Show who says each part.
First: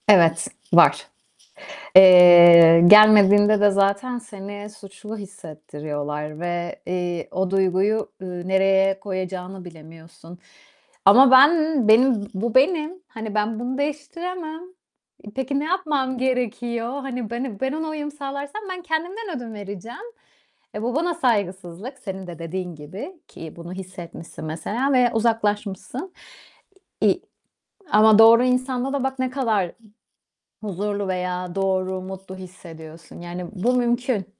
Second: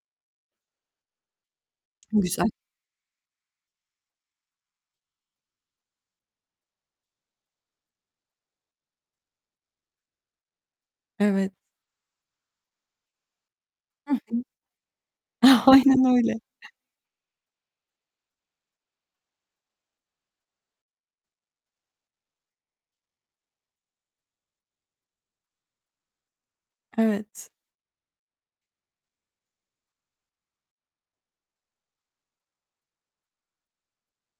Speaker 1: Evet, var.
Speaker 2: Güzel.
Speaker 1: Eee, gelmediğinde de zaten seni suçlu hissettiriyorlar ve, eee, o duyguyu, ııı, nereye koyacağını bilemiyorsun ama
Speaker 2: Evet.
Speaker 1: ben, benim bu benim. Hani ben bunu
Speaker 2: Hı hı.
Speaker 1: değiştiremem. E, peki ne
Speaker 2: Aynen,
Speaker 1: yapmam
Speaker 2: öyle.
Speaker 1: gerekiyor? Hani ben, ı ben ona uyum sağlarsam ben kendimden ödün vereceğim. E, bu bana saygısızlık, senin de dediğin gibi, ki bunu hissetmişsin mesela ve uzaklaşmışsın, iii,
Speaker 2: Evet.
Speaker 1: ama doğru insanda da bak ne kadar huzurlu veya doğru, mutlu hissediyorsun. Yani bu mümkün.